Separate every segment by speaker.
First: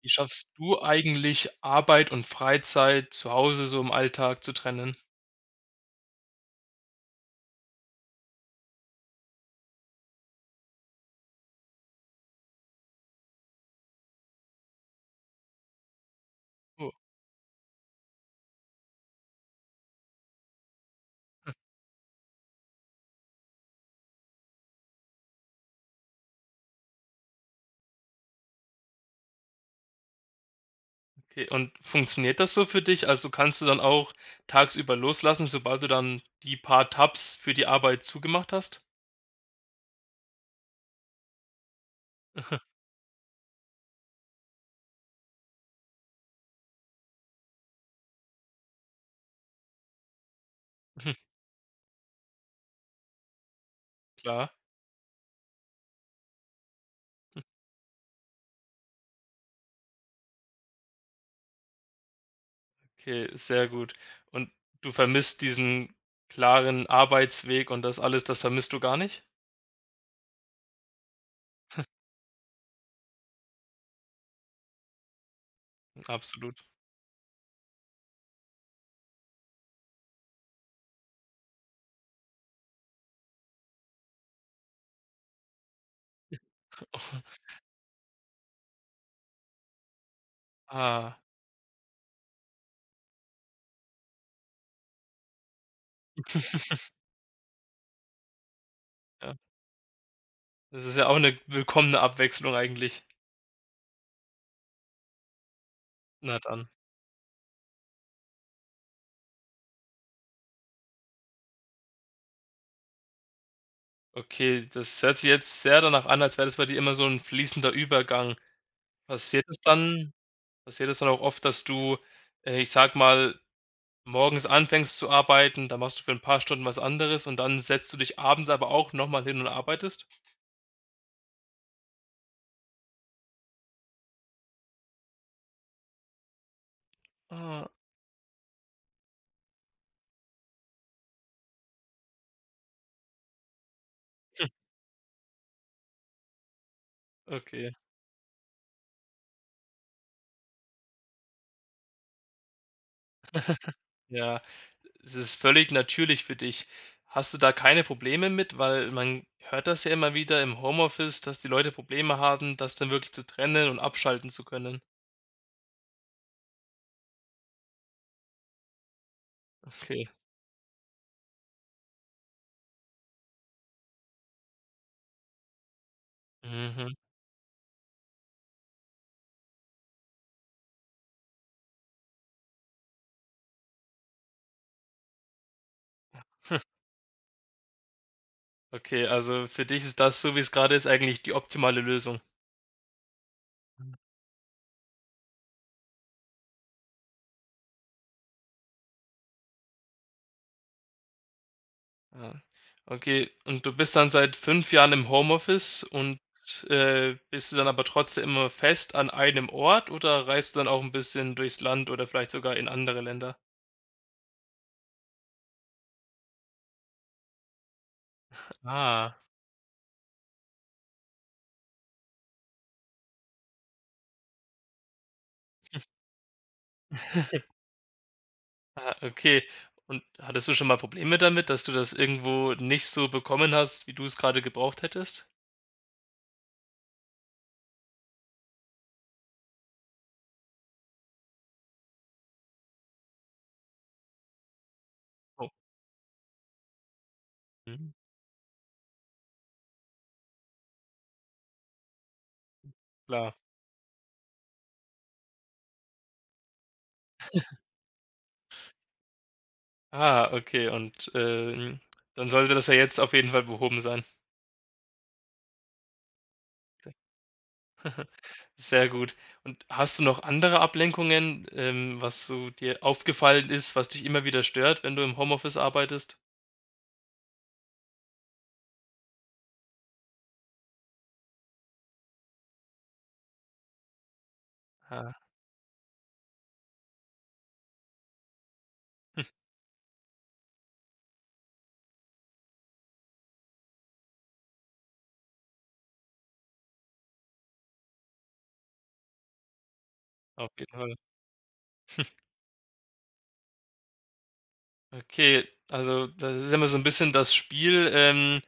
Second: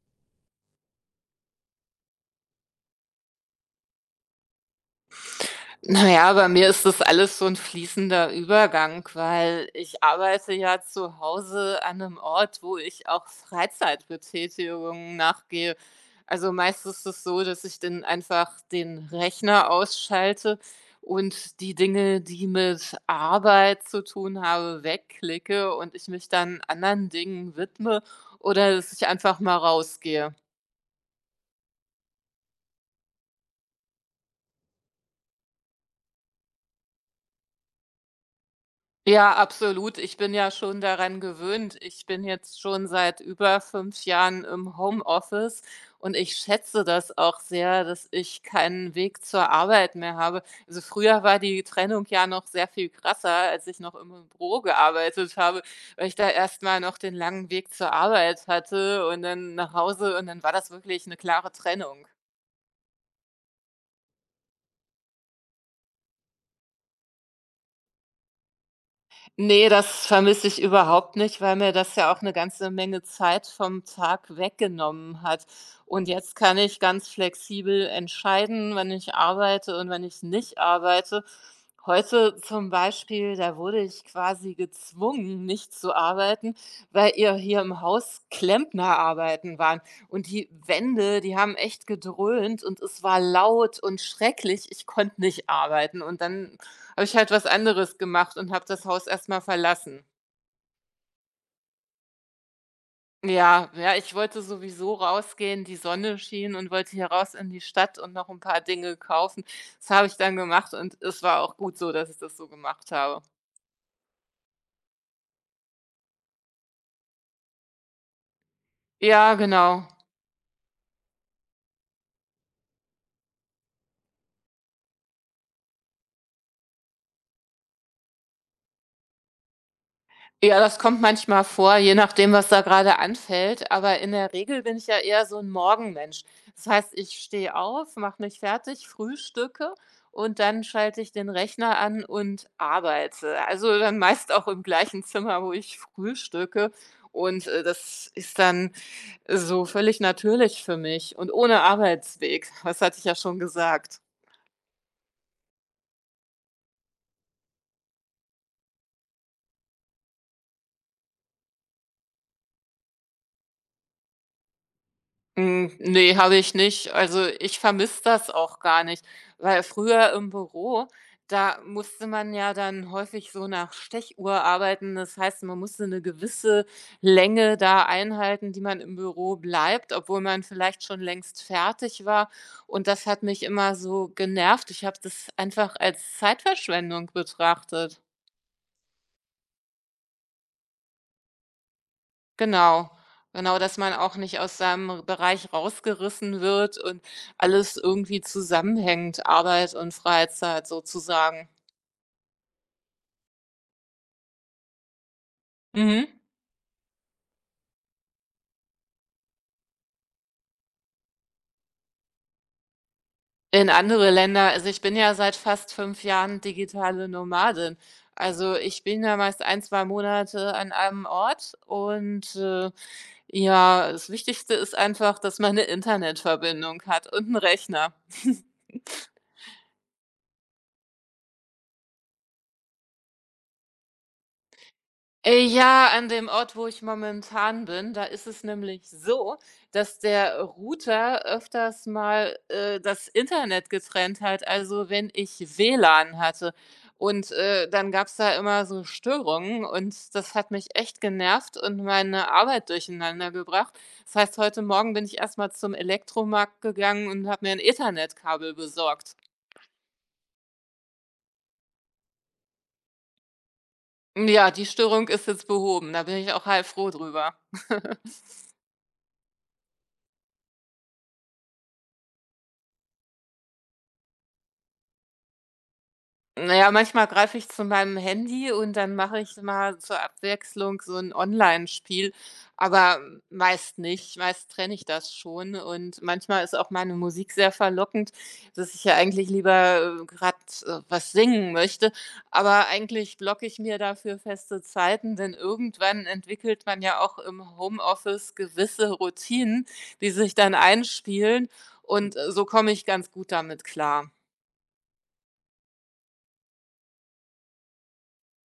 Speaker 1: Wie schaffst du eigentlich, Arbeit und Freizeit zu Hause so im Alltag zu trennen?
Speaker 2: Na ja, bei mir ist das alles so ein fließender Übergang, weil ich arbeite ja zu Hause an einem Ort, wo ich auch Freizeitbetätigungen nachgehe. Also, meist
Speaker 1: Oh,
Speaker 2: ist es so, dass ich dann einfach den Rechner ausschalte und die Dinge, die mit Arbeit zu tun haben, wegklicke und ich mich dann anderen Dingen widme oder dass ich einfach mal rausgehe.
Speaker 1: okay. Und funktioniert das so für dich? Also kannst du dann auch tagsüber loslassen, sobald du dann die paar Tabs für die Arbeit zugemacht hast?
Speaker 2: Ja, absolut. Ich bin ja schon daran gewöhnt. Ich bin jetzt schon seit über 5 Jahren im Homeoffice und ich schätze das auch sehr, dass ich keinen Weg zur Arbeit mehr habe. Also früher war die Trennung ja noch sehr viel krasser, als ich noch im
Speaker 1: Klar,
Speaker 2: Büro gearbeitet habe, weil ich da erst mal noch den langen Weg zur Arbeit hatte und dann nach Hause und dann war das wirklich eine klare Trennung.
Speaker 1: okay, sehr gut. Und du vermisst diesen klaren Arbeitsweg und das alles, das vermisst du gar nicht?
Speaker 2: Ne, das vermisse ich überhaupt nicht, weil mir das ja auch eine ganze Menge Zeit vom Tag weggenommen hat. Und jetzt kann
Speaker 1: Absolut.
Speaker 2: ich ganz flexibel entscheiden, wann ich arbeite und wann ich nicht arbeite. Heute zum Beispiel, da wurde ich quasi gezwungen, nicht zu arbeiten, weil ihr hier im Haus Klempnerarbeiten waren. Und die
Speaker 1: Ah,
Speaker 2: Wände, die haben echt gedröhnt und es war laut und schrecklich. Ich konnte nicht arbeiten und dann habe ich halt was anderes gemacht und habe das Haus erst
Speaker 1: ja.
Speaker 2: mal verlassen.
Speaker 1: Das ist ja auch eine willkommene Abwechslung eigentlich.
Speaker 2: Ja, ja, ich wollte sowieso rausgehen, die Sonne
Speaker 1: Na
Speaker 2: schien
Speaker 1: dann.
Speaker 2: und wollte hier raus in die Stadt und noch ein paar Dinge kaufen. Das habe ich dann gemacht und es war auch gut so, dass ich das so gemacht habe.
Speaker 1: Okay, das hört sich jetzt sehr danach an, als wäre das bei dir immer so 'n fließender Übergang.
Speaker 2: Ja,
Speaker 1: Passiert es
Speaker 2: genau.
Speaker 1: dann passiert es dann auch oft, dass du, ich sage mal, morgens anfängst zu arbeiten, dann machst du für 'n paar Stunden was anderes und dann setzt du dich abends aber auch noch mal hin und arbeitest?
Speaker 2: Ja, das kommt manchmal vor, je nachdem, was da gerade anfällt, aber in der Regel bin ich ja eher so ein Morgenmensch. Das heißt, ich stehe
Speaker 1: Ah,
Speaker 2: auf, mache mich fertig, frühstücke und dann schalte ich den Rechner an und arbeite. Also, dann meist auch im gleichen Zimmer, wo ich frühstücke und
Speaker 1: okay.
Speaker 2: das ist dann so völlig natürlich für mich und ohne Arbeitsweg. Das hatte ich ja schon gesagt.
Speaker 1: Ja, es ist völlig natürlich für dich. Hast du da keine Probleme mit? Weil man hört das ja immer wieder im Homeoffice, dass die Leute Probleme haben, das dann wirklich zu trennen und abschalten zu können.
Speaker 2: Hm, ne, habe ich nicht. Also, ich vermisse das auch gar nicht, weil
Speaker 1: Okay.
Speaker 2: früher im Büro, da musste man ja dann häufig so nach Stechuhr arbeiten. Das heißt, man musste eine gewisse
Speaker 1: Mhm.
Speaker 2: Länge da einhalten, die man im Büro bleibt, obwohl man vielleicht schon längst fertig war. Und das hat mich immer so genervt. Ich habe das einfach als Zeitverschwendung betrachtet.
Speaker 1: Okay, also für dich ist das, so wie es gerade ist, eigentlich die optimale Lösung.
Speaker 2: Genau. Genau, dass man auch nicht aus seinem Bereich rausgerissen wird und alles irgendwie zusammenhängt, Arbeit und Freizeit sozusagen.
Speaker 1: Ja. Okay, und du bist dann seit 5 Jahren im Homeoffice
Speaker 2: Mhm.
Speaker 1: und, bist du dann aber trotzdem immer fest an einem Ort oder reist du dann auch ein bisschen durchs Land oder vielleicht sogar in andere Länder?
Speaker 2: In andere Länder. Also ich bin ja seit fast 5 Jahren digitale Nomadin. Also ich bin
Speaker 1: Ah.
Speaker 2: ja meist ein, 2 Monate an einem Ort und ja, das Wichtigste ist einfach, dass man eine Internetverbindung hat und einen Rechner.
Speaker 1: Ah, okay. Und hattest du schon mal Probleme damit, dass du das irgendwo nicht so bekommen hast, wie du es gerade gebraucht hättest?
Speaker 2: Ja, an dem Ort, wo ich momentan bin, da ist es nämlich so, dass der Router öfters mal das Internet getrennt hat, also wenn
Speaker 1: Oh,
Speaker 2: ich WLAN hatte. Und dann
Speaker 1: mhm,
Speaker 2: gab's da immer so Störungen und das hat mich echt genervt und meine Arbeit
Speaker 1: klar.
Speaker 2: durcheinandergebracht. Das heißt, heute Morgen bin ich erst mal zum Elektromarkt gegangen und habe mir ein Ethernet-Kabel besorgt.
Speaker 1: Ah, okay und, dann sollte das ja jetzt auf jeden Fall behoben sein.
Speaker 2: Ja, die Störung ist jetzt behoben, da bin ich auch heilfroh drüber.
Speaker 1: Sehr gut. Und hast du noch andere Ablenkungen, was so dir aufgefallen ist, was dich immer wieder stört, wenn du im Homeoffice arbeitest?
Speaker 2: Naja, manchmal greife ich zu meinem Handy und dann mache ich mal zur Abwechslung so ein Online-Spiel, aber meist nicht. Meist trenne ich
Speaker 1: Ah,
Speaker 2: das schon und manchmal ist auch meine Musik sehr verlockend, dass ich ja eigentlich lieber, gerade was singen möchte, aber eigentlich blocke ich mir dafür feste Zeiten, denn irgendwann entwickelt man ja auch im Homeoffice gewisse Routinen, die sich
Speaker 1: auf
Speaker 2: dann
Speaker 1: jeden Fall.
Speaker 2: einspielen und so komme ich ganz gut damit klar.
Speaker 1: Okay, also das ist immer so ein bisschen das Spiel,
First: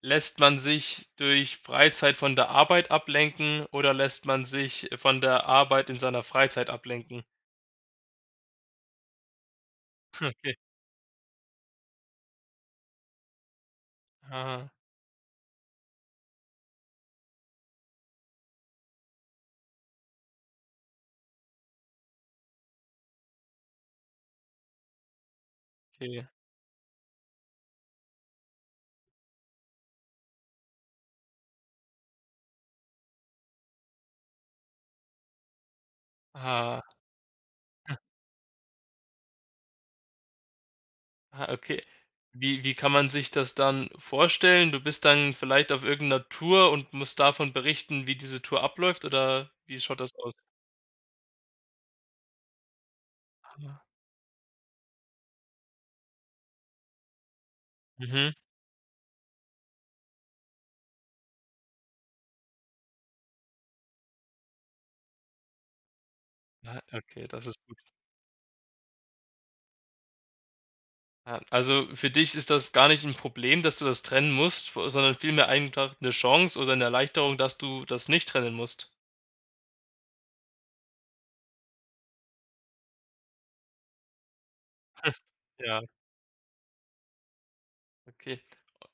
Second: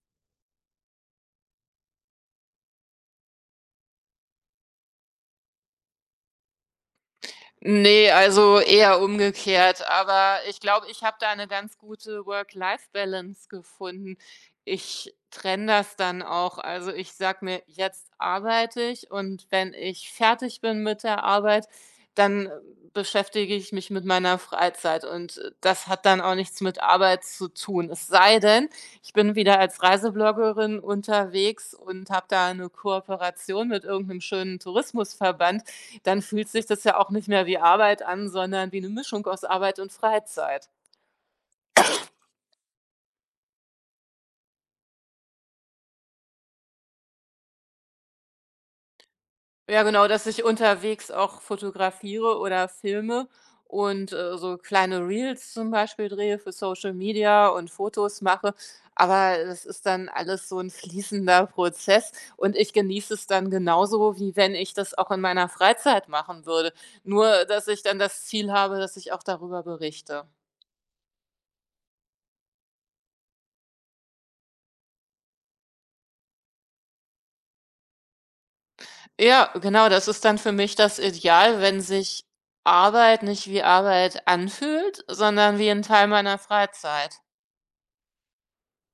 Speaker 1: lässt man sich durch Freizeit von der Arbeit ablenken oder lässt man sich von der Arbeit in seiner Freizeit ablenken?
Speaker 2: Nee, also eher umgekehrt, aber
Speaker 1: Okay.
Speaker 2: ich glaube, ich habe da eine ganz gute Work-Life-Balance gefunden.
Speaker 1: Ah,
Speaker 2: Ich trenne das dann auch. Also, ich sag mir: „Jetzt arbeite ich und wenn ich fertig bin mit der Arbeit, dann beschäftige ich mich mit meiner Freizeit und das hat dann
Speaker 1: okay.
Speaker 2: auch nichts mit Arbeit zu tun.“ Es sei denn, ich bin wieder als Reisebloggerin unterwegs und habe da eine Kooperation mit irgendeinem schönen Tourismusverband, dann fühlt sich das
Speaker 1: Ah.
Speaker 2: ja auch nicht mehr wie Arbeit an, sondern wie eine Mischung aus Arbeit und Freizeit.
Speaker 1: Ah, okay. Wie kann man sich das dann vorstellen? Du bist dann vielleicht auf irgendeiner Tour und musst davon berichten, wie diese Tour abläuft oder wie
Speaker 2: Ja,
Speaker 1: schaut
Speaker 2: genau,
Speaker 1: das
Speaker 2: dass
Speaker 1: aus?
Speaker 2: ich unterwegs auch fotografiere oder filme
Speaker 1: Ah,
Speaker 2: und so kleine Reels zum Beispiel drehe für Social Media und Fotos
Speaker 1: mhm.
Speaker 2: mache. Aber das ist dann alles so ein fließender Prozess und ich genieße es dann genauso, wie wenn ich das auch in meiner Freizeit machen würde.
Speaker 1: Ah, okay,
Speaker 2: Nur,
Speaker 1: das ist
Speaker 2: dass
Speaker 1: gut.
Speaker 2: ich dann das Ziel habe, dass ich auch darüber berichte.
Speaker 1: Ah, also für dich ist das gar nicht ein Problem, dass du das trennen musst, vo sondern vielmehr einfach eine Chance oder eine Erleichterung, dass du das nicht trennen musst.
Speaker 2: Ja, genau, das ist dann für mich das Ideal, wenn sich Arbeit nicht wie Arbeit anfühlt, sondern wie
Speaker 1: Ja,
Speaker 2: ein Teil meiner Freizeit.
Speaker 1: okay.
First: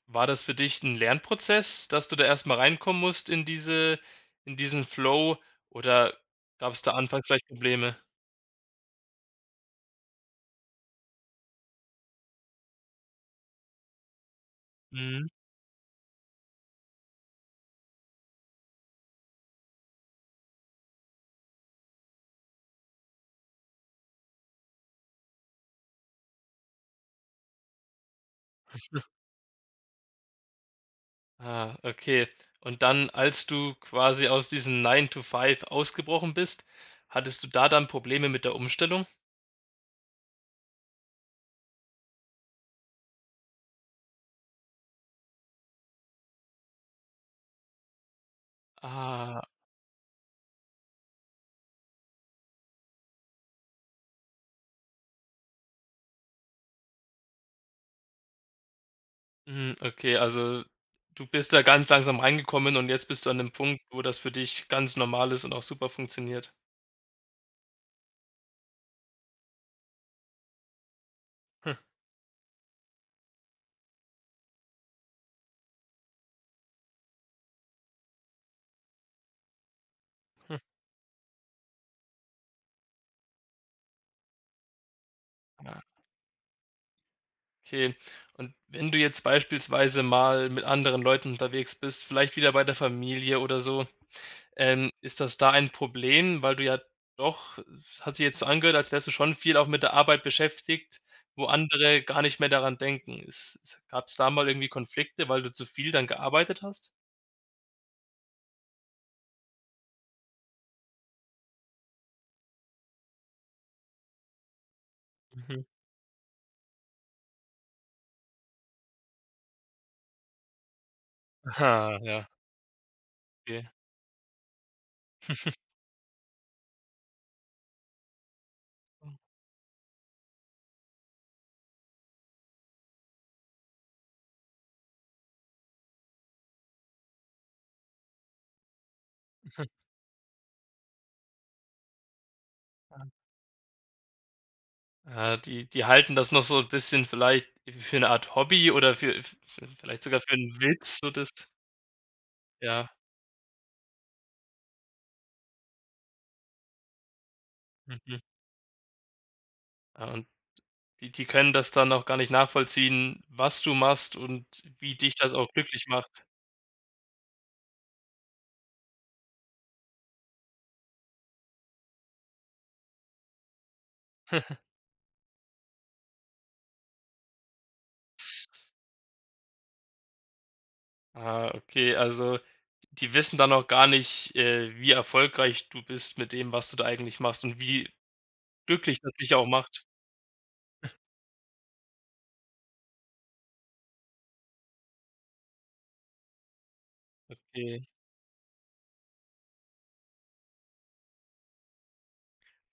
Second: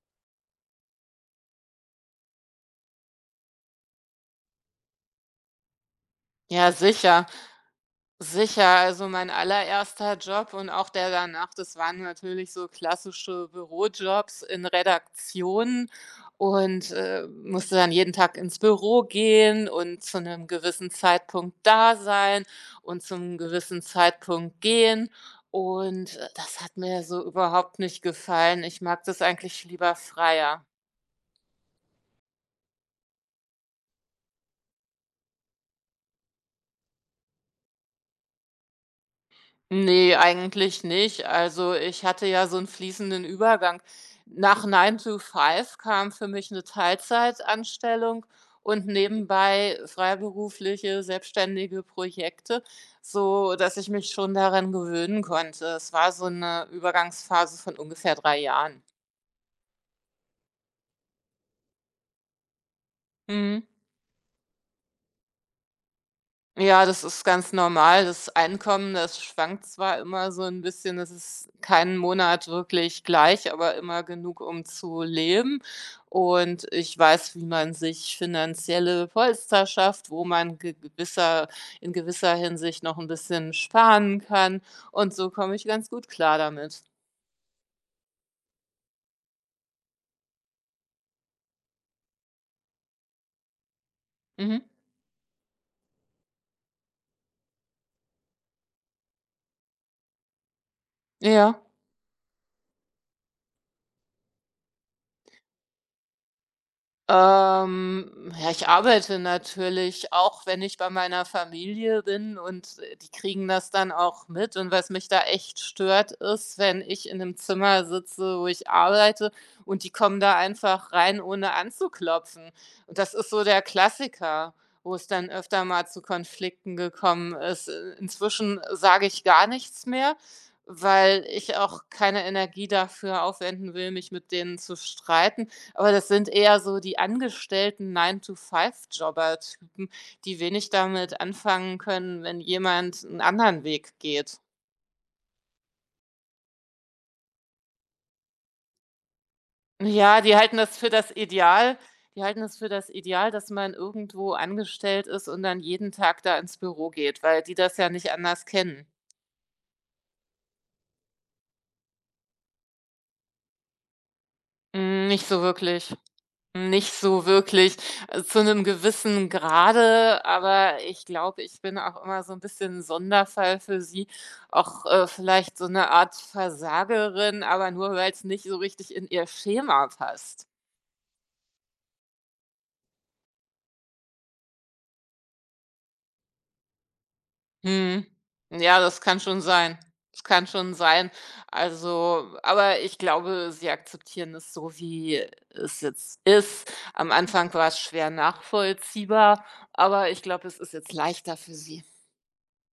Speaker 1: War das für dich ein Lernprozess, dass du da erst mal reinkommen musst in diesen Flow oder
Speaker 2: Ja,
Speaker 1: gab es da
Speaker 2: sicher.
Speaker 1: anfangs vielleicht Probleme?
Speaker 2: Sicher, also mein allererster Job und auch der danach, das waren natürlich so klassische Bürojobs in
Speaker 1: Mhm.
Speaker 2: Redaktionen und musste dann jeden Tag ins Büro gehen und zu einem gewissen Zeitpunkt da sein und zum gewissen Zeitpunkt gehen. Und das hat mir so überhaupt nicht gefallen. Ich mag das eigentlich lieber freier.
Speaker 1: Ah, okay. Und dann, als du quasi aus diesem nine to five ausgebrochen bist, hattest du da dann Probleme mit der Umstellung?
Speaker 2: Ne, eigentlich nicht. Also, ich hatte ja so einen fließenden Übergang. Nach Nine to Five kam für mich eine Teilzeitanstellung und
Speaker 1: Ah,
Speaker 2: nebenbei freiberufliche, selbstständige Projekte, so dass ich mich schon daran gewöhnen konnte. Es war so eine Übergangsphase von ungefähr 3 Jahren.
Speaker 1: mhm, okay, also du bist da ganz langsam reingekommen und jetzt bist du an dem
Speaker 2: Mhm.
Speaker 1: Punkt, wo das für dich ganz normal ist und auch super funktioniert.
Speaker 2: Ja, das ist ganz normal. Das Einkommen, das schwankt zwar immer so ein bisschen, das ist
Speaker 1: Hm,
Speaker 2: keinen Monat wirklich gleich, aber immer genug, um zu leben. Und ich weiß, wie man sich finanzielle Polster schafft, wo
Speaker 1: hm.
Speaker 2: man ge gewisser in gewisser Hinsicht noch ein bisschen sparen kann. Und so komme ich
Speaker 1: Ah,
Speaker 2: ganz gut klar damit.
Speaker 1: okay. Und wenn du jetzt beispielsweise mal mit anderen Leuten unterwegs bist, vielleicht wieder bei der Familie oder so,
Speaker 2: Mhm.
Speaker 1: Ist das da ein Problem, weil du ja doch es hat sich jetzt so angehört, als wärst du schon viel auch mit der Arbeit beschäftigt, wo
Speaker 2: Ja.
Speaker 1: andere gar nicht mehr daran denken. Ist ist gab's da mal irgendwie Konflikte, weil du zu viel dann gearbeitet hast?
Speaker 2: Ja, ich arbeite natürlich, auch wenn ich bei meiner Familie bin und die kriegen das dann auch mit. Und was mich da echt
Speaker 1: Mhm.
Speaker 2: stört, ist, wenn ich in 'nem Zimmer sitze, wo ich arbeite und die kommen da einfach rein, ohne
Speaker 1: Aha, ja,
Speaker 2: anzuklopfen. Und das ist so der
Speaker 1: okay.
Speaker 2: Klassiker, wo es dann öfter mal zu Konflikten gekommen ist. Inzwischen sage ich gar nichts mehr, weil ich auch keine Energie dafür aufwenden will, mich mit denen zu streiten. Aber das sind eher so die angestellten Nine-to-Five-Jobber-Typen, die wenig damit anfangen können, wenn jemand 'n anderen Weg geht.
Speaker 1: Ah, die halten das noch so ein bisschen vielleicht für eine Art Hobby oder für v v vielleicht sogar
Speaker 2: Ja,
Speaker 1: für einen Witz, so das
Speaker 2: Die halten das für
Speaker 1: ja.
Speaker 2: das Ideal, dass man irgendwo angestellt ist und dann jeden Tag da ins Büro geht, weil die das ja nicht
Speaker 1: Mhm.
Speaker 2: anders kennen.
Speaker 1: Ah, und die können das dann auch gar nicht nachvollziehen, was du machst und wie
Speaker 2: Hm,
Speaker 1: dich
Speaker 2: nicht
Speaker 1: das
Speaker 2: so
Speaker 1: auch glücklich
Speaker 2: wirklich.
Speaker 1: macht.
Speaker 2: Nicht so wirklich, zu einem gewissen Grade, aber ich glaube, ich bin auch immer so ein bisschen 'n Sonderfall für sie, auch vielleicht so 'ne Art Versagerin, aber nur weil's nicht so richtig in ihr Schema passt.
Speaker 1: Ah, okay, also die wissen dann auch gar nicht, wie erfolgreich du bist mit dem, was du da eigentlich machst und wie
Speaker 2: Mhm. Ja,
Speaker 1: glücklich
Speaker 2: das
Speaker 1: das
Speaker 2: kann
Speaker 1: dich
Speaker 2: schon
Speaker 1: auch
Speaker 2: sein.
Speaker 1: macht.
Speaker 2: Das kann schon sein. Also aber ich glaube, sie akzeptieren es so, wie es jetzt ist. Am Anfang war's
Speaker 1: Okay.
Speaker 2: schwer nachvollziehbar, aber ich glaube, es ist jetzt leichter für sie.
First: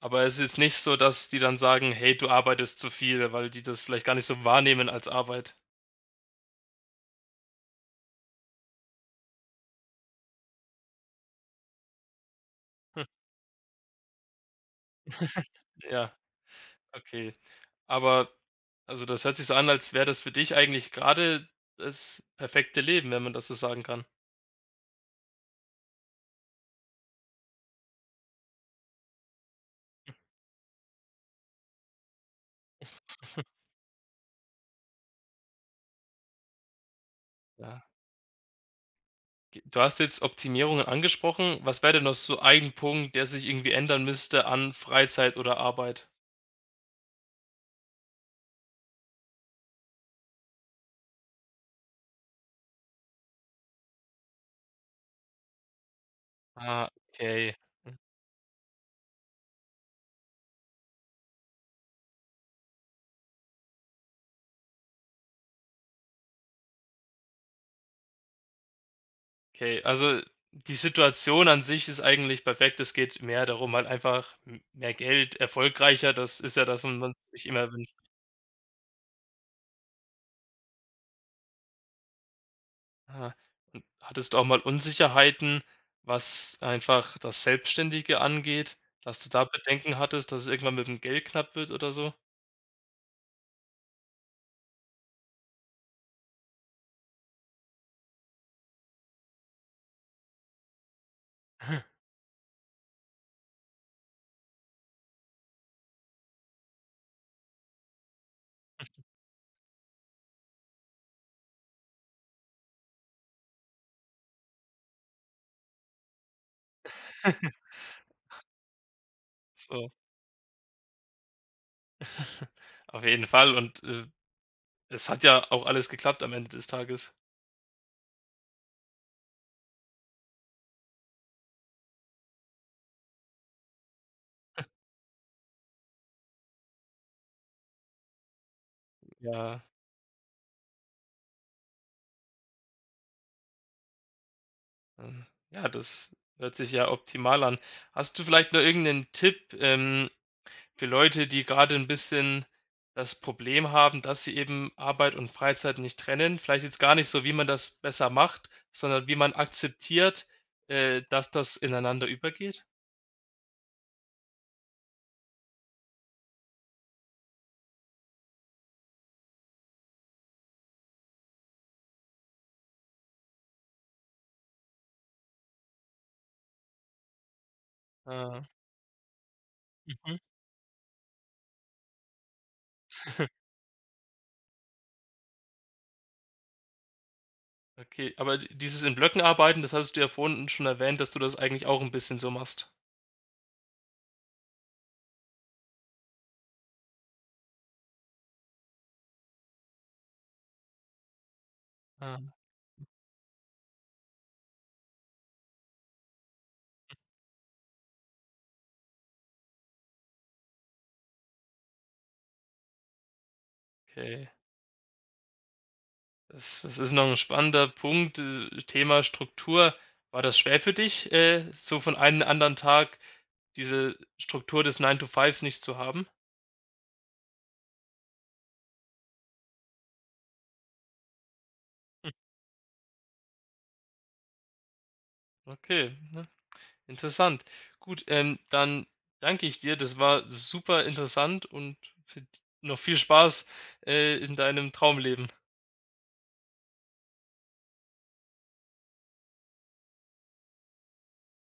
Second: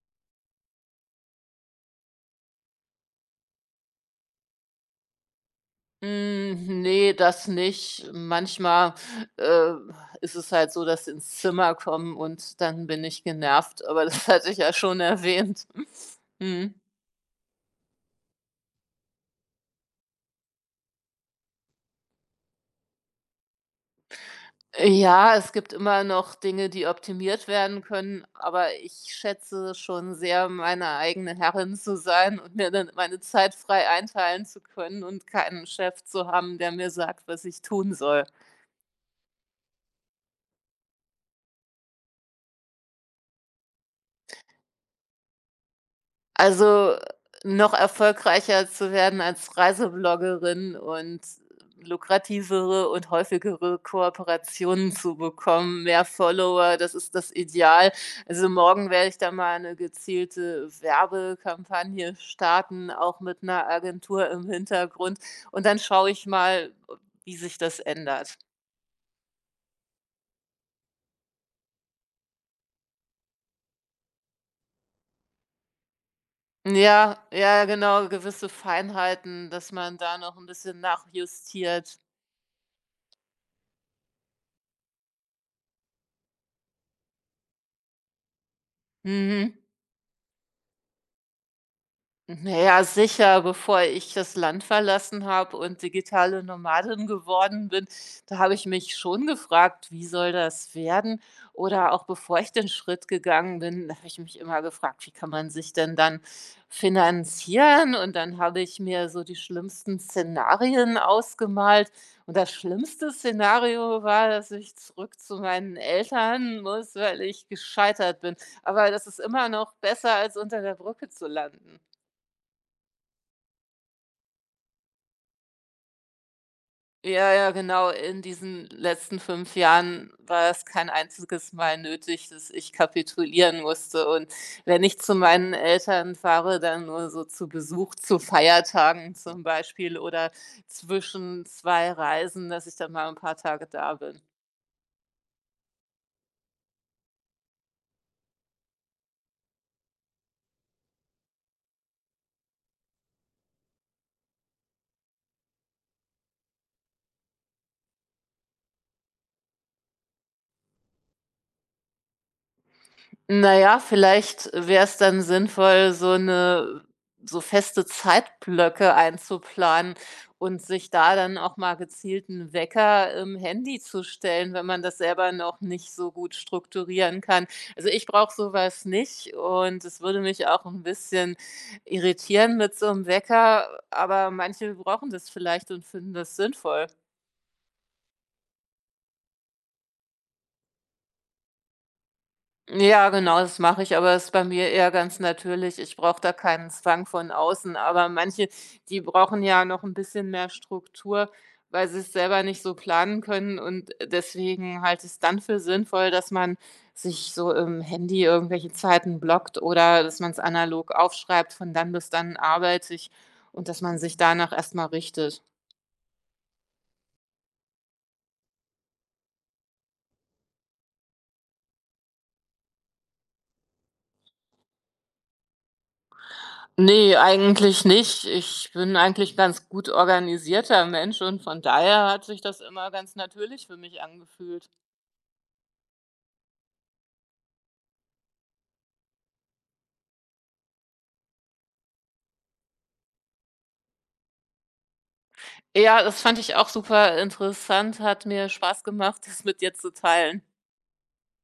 Speaker 1: Aber es ist nicht so, dass die dann sagen: „Hey, du arbeitest zu viel", weil die das vielleicht gar nicht so wahrnehmen als Arbeit.
Speaker 2: Hm, ne, das nicht. Manchmal, äh, ist es halt so, dass sie ins Zimmer kommen und dann bin ich genervt, aber das hatte ich ja schon erwähnt.
Speaker 1: Ja,
Speaker 2: Mhm.
Speaker 1: okay. Aber also das hört sich so an, als wäre das für dich eigentlich gerade das perfekte Leben, wenn man das so sagen kann.
Speaker 2: Ja, es gibt immer noch Dinge, die optimiert werden können, aber ich schätze schon sehr, meine eigene Herrin zu sein und mir dann meine Zeit frei einteilen zu können und keinen Chef zu haben, der mir sagt, was ich
Speaker 1: Ja.
Speaker 2: tun soll.
Speaker 1: G Du hast jetzt Optimierungen angesprochen. Was wäre denn noch so ein Punkt, der sich irgendwie ändern müsste an Freizeit oder Arbeit?
Speaker 2: Also, noch erfolgreicher zu werden als Reisebloggerin und lukrativere und häufigere Kooperationen zu bekommen, mehr Follower,
Speaker 1: Ah,
Speaker 2: das ist das
Speaker 1: okay,
Speaker 2: Ideal. Also, morgen werde ich da mal eine gezielte Werbekampagne starten, auch mit einer Agentur im Hintergrund und dann schaue ich mal, wie sich das ändert.
Speaker 1: okay. Also, die Situation an sich ist eigentlich perfekt. Es geht mehr darum, halt einfach m mehr Geld, erfolgreicher. Das ist ja das, was man
Speaker 2: Ja,
Speaker 1: sich
Speaker 2: ja,
Speaker 1: immer wünscht.
Speaker 2: genau, gewisse Feinheiten, dass man da noch ein bisschen nachjustiert.
Speaker 1: Ah, und hattest du auch mal Unsicherheiten, was einfach das Selbstständige angeht, dass du da
Speaker 2: Mhm.
Speaker 1: Bedenken hattest, dass es irgendwann mit dem Geld knapp wird oder so?
Speaker 2: Na ja, sicher, bevor ich das Land verlassen habe und digitale Nomadin geworden bin, da habe ich mich schon gefragt, wie soll das werden? Oder auch bevor ich den Schritt gegangen bin, da habe ich mich immer gefragt, wie kann man sich denn dann finanzieren? Und dann habe ich mir so die schlimmsten Szenarien ausgemalt. Und das schlimmste Szenario war, dass ich zurück zu meinen Eltern muss, weil ich gescheitert bin. Aber das ist immer noch
Speaker 1: So.
Speaker 2: besser, als unter der Brücke zu landen.
Speaker 1: Auf jeden Fall und, es hat ja auch alles geklappt am Ende des Tages.
Speaker 2: Ja, ja, genau. In diesen letzten 5 Jahren war es kein einziges Mal nötig, dass ich kapitulieren musste. Und wenn ich zu meinen Eltern fahre, dann nur so zu Besuch, zu Feiertagen zum
Speaker 1: Ja,
Speaker 2: Beispiel oder zwischen 2 Reisen, dass ich dann mal ein paar Tage da bin.
Speaker 1: ja, das hört sich ja optimal an. Hast du vielleicht noch irgendeinen Tipp, für Leute, die gerade 'n bisschen das Problem haben, dass sie eben Arbeit und Freizeit nicht trennen? Vielleicht jetzt gar nicht so, wie man das besser macht, sondern wie man akzeptiert, dass das ineinander übergeht?
Speaker 2: Na ja, vielleicht wäre es dann sinnvoll, so feste Zeitblöcke einzuplanen und sich da dann auch mal gezielt 'n Wecker im Handy zu stellen, wenn man das selber noch nicht so gut strukturieren kann. Also, ich brauche
Speaker 1: Ah,
Speaker 2: so was nicht und es
Speaker 1: mhm,
Speaker 2: würde mich auch 'n bisschen irritieren mit so 'm Wecker, aber manche brauchen das vielleicht und finden das sinnvoll.
Speaker 1: okay. Aber d dieses in Blöcken arbeiten, das hattest du ja vorhin schon erwähnt, dass du das eigentlich auch 'n bisschen so machst.
Speaker 2: Ja, genau, das mache ich, aber es ist bei mir eher ganz natürlich. Ich brauche da keinen Zwang von außen, aber manche, die brauchen ja noch ein bisschen mehr Struktur, weil sie es
Speaker 1: Ah,
Speaker 2: selber nicht so planen können und deswegen halte ich's dann für sinnvoll, dass man sich so im Handy irgendwelche Zeiten blockt oder dass man es analog aufschreibt: „Von dann bis dann arbeite ich“, und dass man sich
Speaker 1: okay.
Speaker 2: danach erst mal richtet.
Speaker 1: Das ist noch ein spannender Punkt, Thema Struktur. War das schwer für dich, so von einem anderen Tag diese Struktur des nine to 5 nicht zu haben?
Speaker 2: Ne, eigentlich nicht. Ich bin eigentlich 'n ganz gut organisierter Mensch und von daher hat sich das immer ganz natürlich für mich angefühlt.
Speaker 1: Okay, ne, interessant. Gut, dann danke ich dir. Das war super interessant und noch viel Spaß, in deinem Traumleben.
Speaker 2: Ja, das fand ich auch super interessant, hat mir Spaß gemacht, das mit dir zu teilen.